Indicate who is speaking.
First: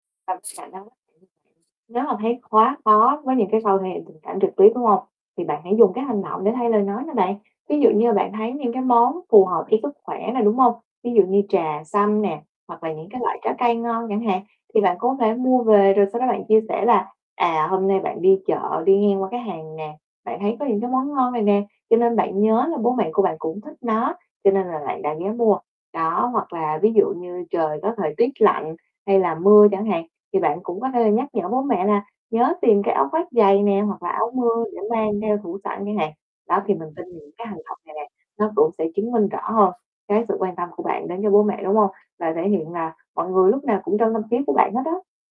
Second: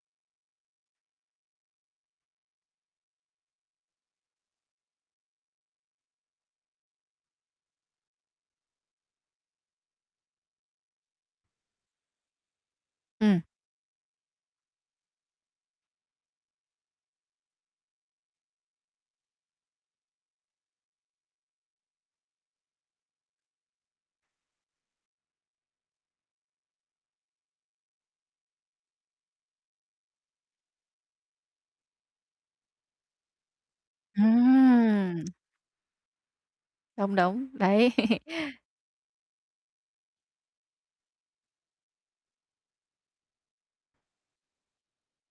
Speaker 1: Bằm sả nấm nếu mà thấy quá khó với những cái khâu thể hiện tình cảm trực tiếp, đúng hông? Thì bạn hãy dùng cái hành động để thay lời nói nè bạn. Ví dụ như là bạn thấy những cái món phù hợp với sức khỏe nè, đúng hông? Ví dụ như trà xanh nè hoặc là những cái loại
Speaker 2: Ừm.
Speaker 1: trái cây ngon chẳng hạn thì bạn có thể mua về rồi sau đó bạn chia sẻ là, à, hôm nay bạn đi chợ đi ngang qua cái hàng nè, bạn thấy có những cái món ngon này nè, cho nên bạn nhớ là bố mẹ của bạn cũng thích nó cho nên là bạn đã ghé mua. Đó, hoặc là ví dụ như trời có thời tiết lạnh hay là mưa chẳng hạn thì bạn cũng có thể là nhắc nhở bố mẹ là nhớ tìm cái áo khoác dày nè hoặc là áo mưa để mang
Speaker 2: Ừm.
Speaker 1: theo thủ sẵn chẳng hạn. Đó, thì mình tin
Speaker 2: Đúng,
Speaker 1: những
Speaker 2: đúng,
Speaker 1: cái hành động
Speaker 2: đấy.
Speaker 1: này nè nó cũng sẽ chứng minh rõ hơn cái sự quan tâm của bạn đến cho bố mẹ, đúng hông? Và thể hiện là mọi người lúc nào cũng trong tâm trí của bạn hết đó.